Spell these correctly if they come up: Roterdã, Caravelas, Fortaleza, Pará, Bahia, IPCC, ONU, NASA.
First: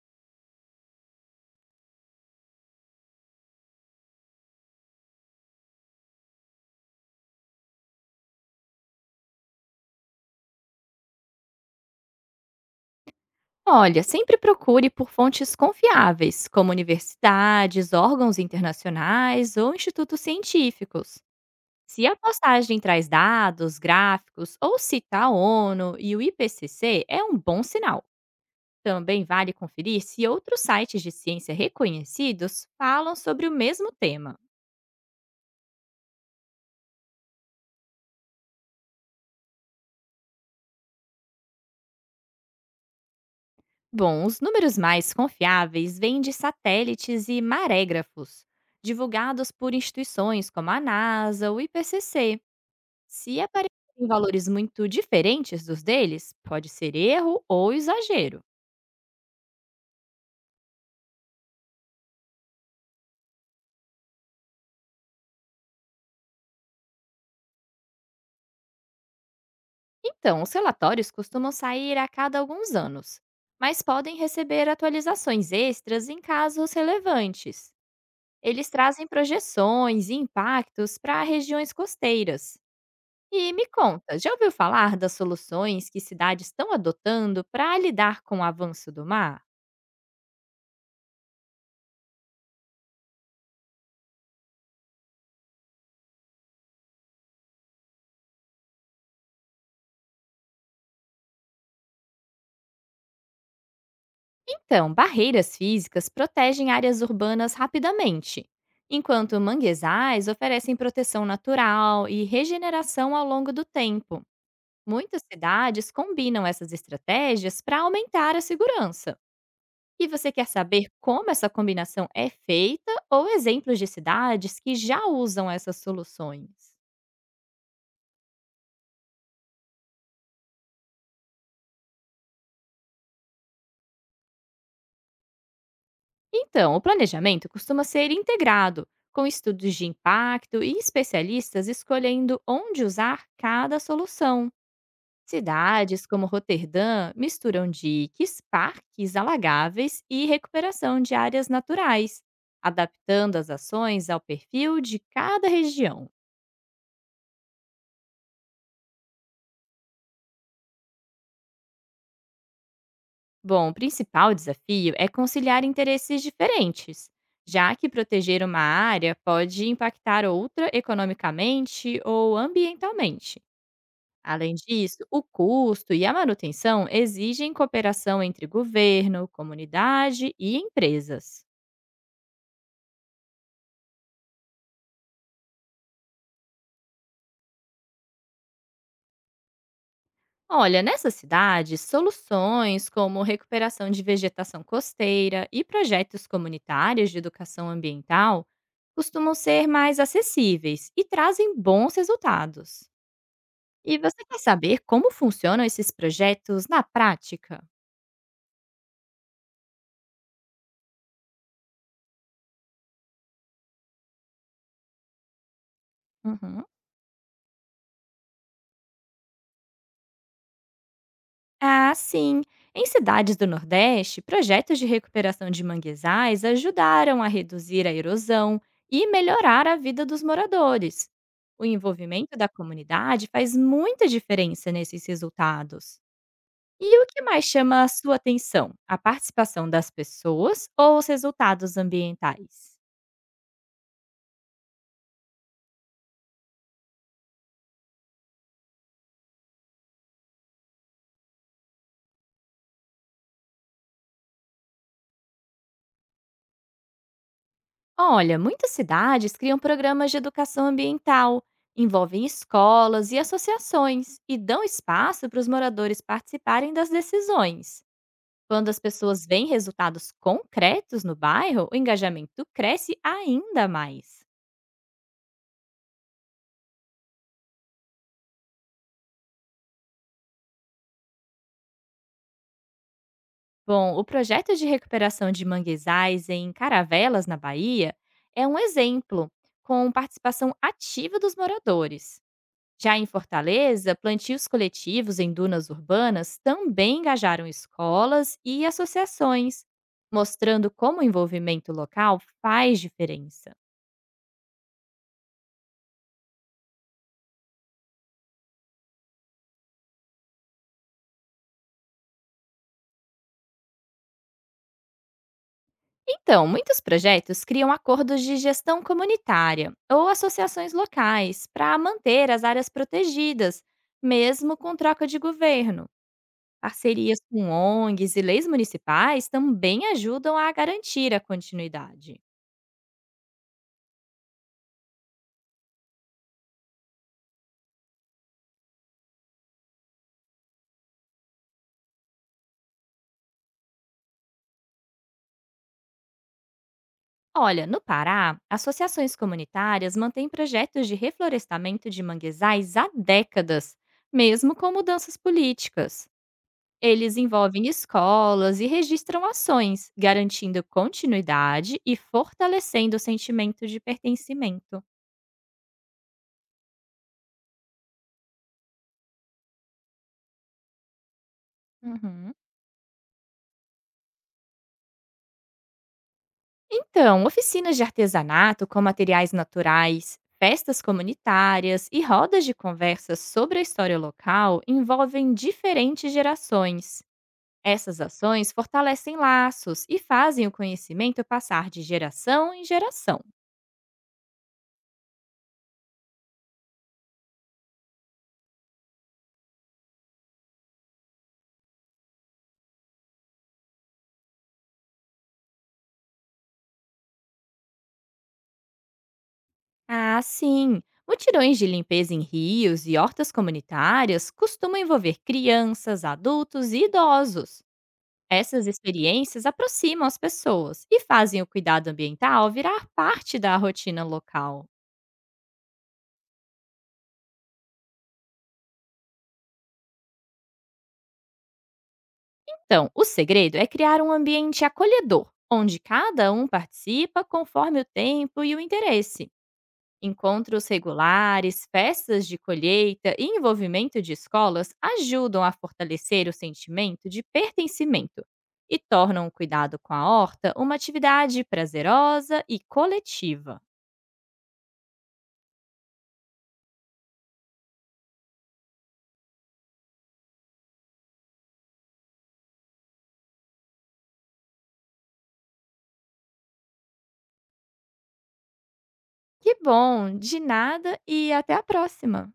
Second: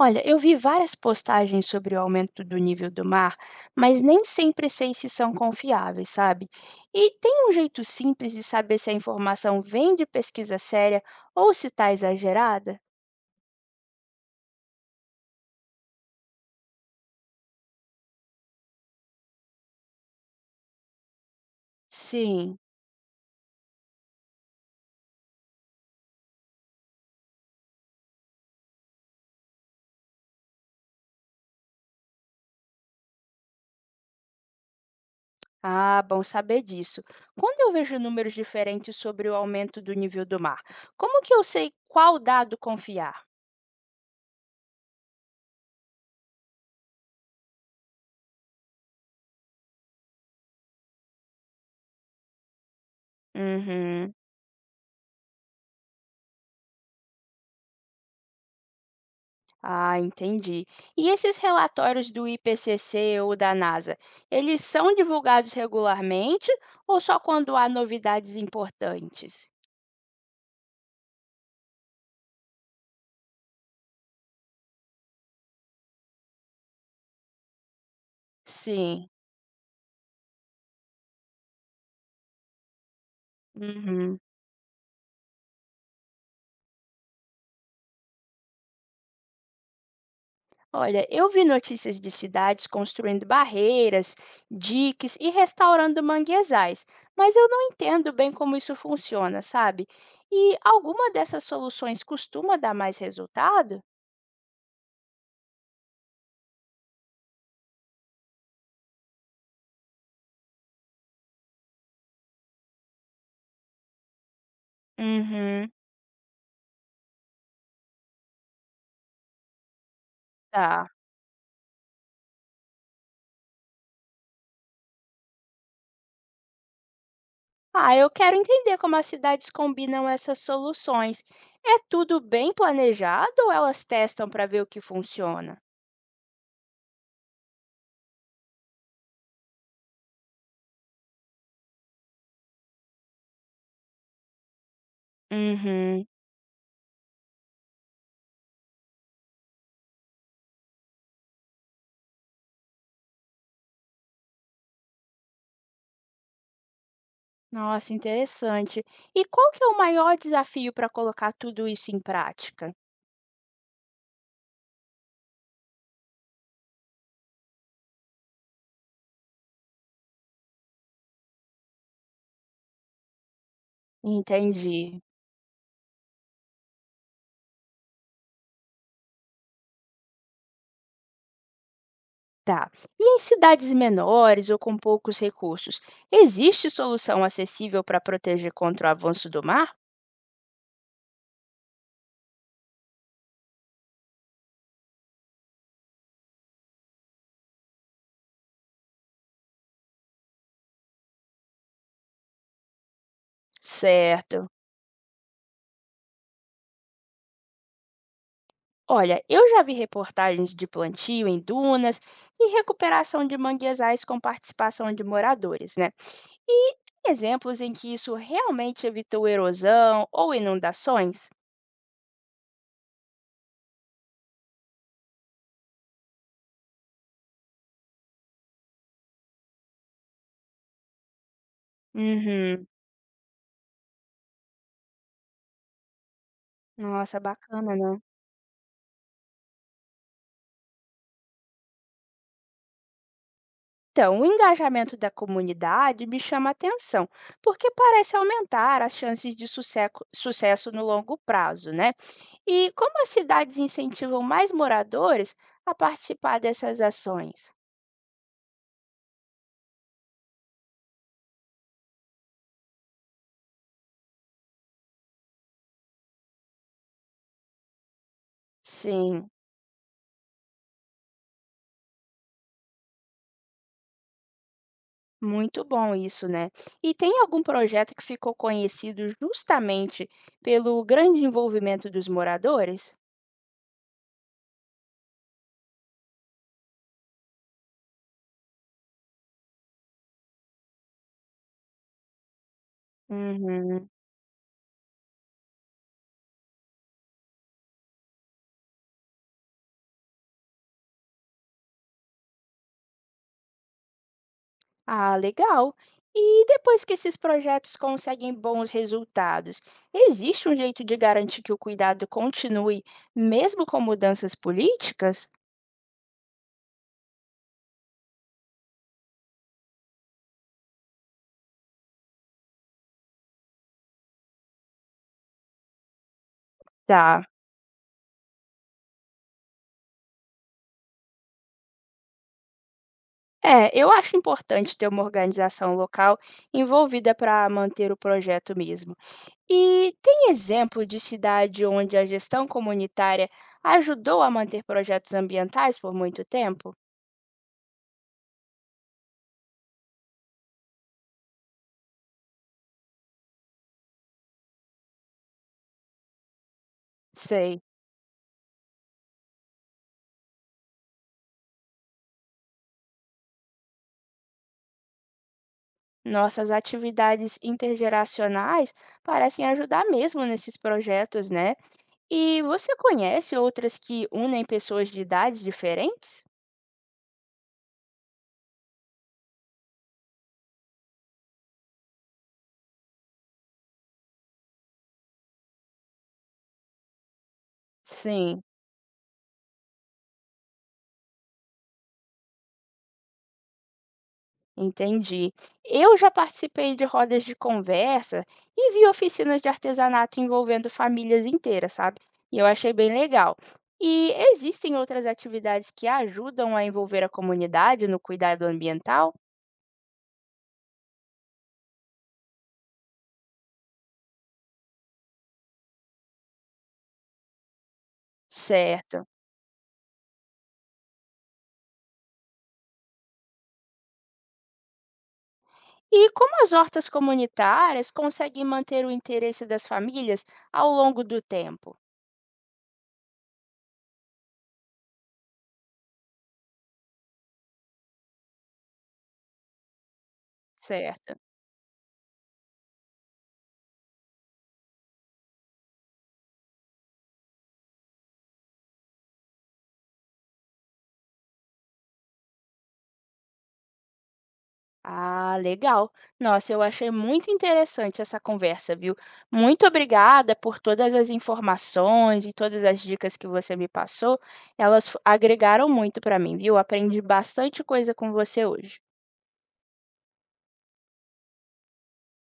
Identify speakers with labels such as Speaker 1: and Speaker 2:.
Speaker 1: Olha, eu vi várias postagens sobre o aumento do nível do mar, mas nem sempre sei se são confiáveis, sabe? E tem um jeito simples de saber se a informação vem de pesquisa séria ou se está exagerada?
Speaker 2: Olha, sempre procure por fontes confiáveis, como universidades, órgãos internacionais ou institutos científicos. Se a
Speaker 1: Sim.
Speaker 2: postagem traz dados, gráficos ou cita a ONU e o IPCC, é um bom sinal. Também vale conferir se outros sites de ciência reconhecidos falam sobre o mesmo tema.
Speaker 1: Ah, bom saber disso. Quando eu vejo números diferentes sobre o aumento do nível do mar, como que eu sei qual dado confiar?
Speaker 2: Bom, os números mais confiáveis vêm de satélites e marégrafos, divulgados por instituições como a NASA ou o IPCC. Se aparecerem
Speaker 1: Uhum.
Speaker 2: valores muito diferentes dos deles, pode ser erro ou exagero.
Speaker 1: Ah, entendi. E esses relatórios do IPCC ou da NASA, eles são divulgados regularmente ou só quando há novidades importantes?
Speaker 2: Então, os relatórios costumam sair a cada alguns anos, mas podem receber atualizações extras em casos relevantes. Eles trazem
Speaker 1: Sim.
Speaker 2: projeções e impactos para regiões costeiras. E me
Speaker 1: Uhum.
Speaker 2: conta, já ouviu falar das soluções que cidades estão adotando para lidar com o avanço do mar?
Speaker 1: Olha, eu vi notícias de cidades construindo barreiras, diques e restaurando manguezais, mas eu não entendo bem como isso funciona, sabe? E alguma dessas soluções costuma dar mais resultado?
Speaker 2: Então, barreiras físicas protegem áreas urbanas rapidamente, enquanto manguezais oferecem proteção natural e regeneração ao longo do tempo. Muitas
Speaker 1: Uhum.
Speaker 2: cidades combinam essas estratégias para aumentar a segurança. E você quer
Speaker 1: Tá.
Speaker 2: saber como essa combinação é feita ou exemplos de cidades que já usam essas soluções?
Speaker 1: Ah, eu quero entender como as cidades combinam essas soluções. É tudo bem planejado ou elas testam para ver o que funciona?
Speaker 2: Então, o planejamento costuma ser integrado, com estudos de impacto e especialistas escolhendo onde usar cada solução.
Speaker 1: Uhum.
Speaker 2: Cidades como Roterdã misturam diques, parques alagáveis e recuperação de áreas naturais, adaptando as ações ao perfil de cada região.
Speaker 1: Nossa, interessante. E qual que é o maior desafio para colocar tudo isso em prática?
Speaker 2: Bom, o principal desafio é conciliar interesses diferentes, já que proteger uma área pode impactar outra economicamente ou ambientalmente. Além
Speaker 1: Entendi.
Speaker 2: disso, o custo e a manutenção exigem cooperação entre governo, comunidade e empresas.
Speaker 1: Tá. E em cidades menores ou com poucos recursos, existe solução acessível para proteger contra o avanço do mar?
Speaker 2: Olha, nessa cidade, soluções como recuperação de vegetação costeira e projetos comunitários de educação ambiental costumam ser mais acessíveis e trazem bons resultados. E você quer
Speaker 1: Certo.
Speaker 2: saber como funcionam esses projetos na prática?
Speaker 1: Olha, eu já vi reportagens de plantio em dunas e recuperação de manguezais com participação de moradores, né?
Speaker 2: Uhum.
Speaker 1: E tem exemplos em que isso realmente evitou erosão ou inundações?
Speaker 2: Ah, sim. Em cidades do Nordeste, projetos de recuperação de manguezais ajudaram a reduzir a erosão e melhorar a vida dos moradores. O envolvimento da
Speaker 1: Uhum.
Speaker 2: comunidade faz muita diferença nesses resultados. E o
Speaker 1: Nossa,
Speaker 2: que mais
Speaker 1: bacana,
Speaker 2: chama a
Speaker 1: né?
Speaker 2: sua atenção? A participação das pessoas ou os resultados ambientais?
Speaker 1: Então, o engajamento da comunidade me chama a atenção, porque parece aumentar as chances de sucesso no longo prazo, né? E como as cidades incentivam mais moradores a participar dessas ações?
Speaker 2: Olha, muitas cidades criam programas de educação ambiental, envolvem escolas e associações e dão espaço para os moradores participarem das decisões. Quando as pessoas
Speaker 1: Sim.
Speaker 2: veem resultados concretos no bairro, o engajamento cresce ainda mais.
Speaker 1: Muito bom isso, né? E tem algum projeto que ficou conhecido justamente pelo grande envolvimento dos moradores?
Speaker 2: Bom, o projeto de recuperação de manguezais em Caravelas, na Bahia, é um exemplo, com participação ativa dos moradores. Já em
Speaker 1: Uhum.
Speaker 2: Fortaleza, plantios coletivos em dunas urbanas também engajaram escolas e associações, mostrando como o envolvimento local faz diferença.
Speaker 1: Ah, legal. E depois que esses projetos conseguem bons resultados, existe um jeito de garantir que o cuidado continue, mesmo com mudanças políticas?
Speaker 2: Então, muitos projetos criam acordos de gestão comunitária ou associações locais para manter as áreas protegidas, mesmo com troca de governo. Parcerias
Speaker 1: Tá.
Speaker 2: com ONGs e leis municipais também ajudam a garantir a continuidade.
Speaker 1: É, eu acho importante ter uma organização local envolvida para manter o projeto mesmo. E tem exemplo de cidade onde a gestão comunitária ajudou a manter projetos ambientais por muito tempo?
Speaker 2: Olha, no Pará, associações comunitárias mantêm projetos de reflorestamento de manguezais há décadas, mesmo com mudanças políticas. Eles
Speaker 1: Sei.
Speaker 2: envolvem escolas e registram ações, garantindo continuidade e fortalecendo o sentimento de pertencimento.
Speaker 1: Nossas atividades intergeracionais parecem ajudar mesmo nesses projetos, né?
Speaker 2: Uhum.
Speaker 1: E você conhece outras que unem pessoas de idades diferentes?
Speaker 2: Então, oficinas de artesanato com materiais naturais, festas comunitárias e rodas de conversas sobre a história local envolvem diferentes gerações. Essas
Speaker 1: Sim.
Speaker 2: ações fortalecem laços e fazem o conhecimento passar de geração em geração.
Speaker 1: Entendi. Eu já participei de rodas de conversa e vi oficinas de artesanato envolvendo famílias inteiras, sabe? E eu achei bem legal. E existem outras atividades que ajudam a envolver a comunidade no cuidado ambiental?
Speaker 2: Ah, sim! Mutirões de limpeza em rios e hortas comunitárias costumam envolver crianças, adultos e idosos. Essas
Speaker 1: Certo.
Speaker 2: experiências aproximam as pessoas e fazem o cuidado ambiental virar parte da rotina local.
Speaker 1: E como as hortas comunitárias conseguem manter o interesse das famílias ao longo do tempo?
Speaker 2: Então, o segredo é criar um ambiente acolhedor, onde cada um participa conforme o tempo e o interesse. Encontros
Speaker 1: Certo.
Speaker 2: regulares, festas de colheita e envolvimento de escolas ajudam a fortalecer o sentimento de pertencimento e tornam o cuidado com a horta uma atividade prazerosa e coletiva.
Speaker 1: Ah, legal. Nossa, eu achei muito interessante essa conversa, viu? Muito obrigada por todas as informações e todas as dicas que você me passou. Agregaram muito para mim, viu? Aprendi bastante coisa com você hoje.
Speaker 2: Que bom! De nada e até a próxima!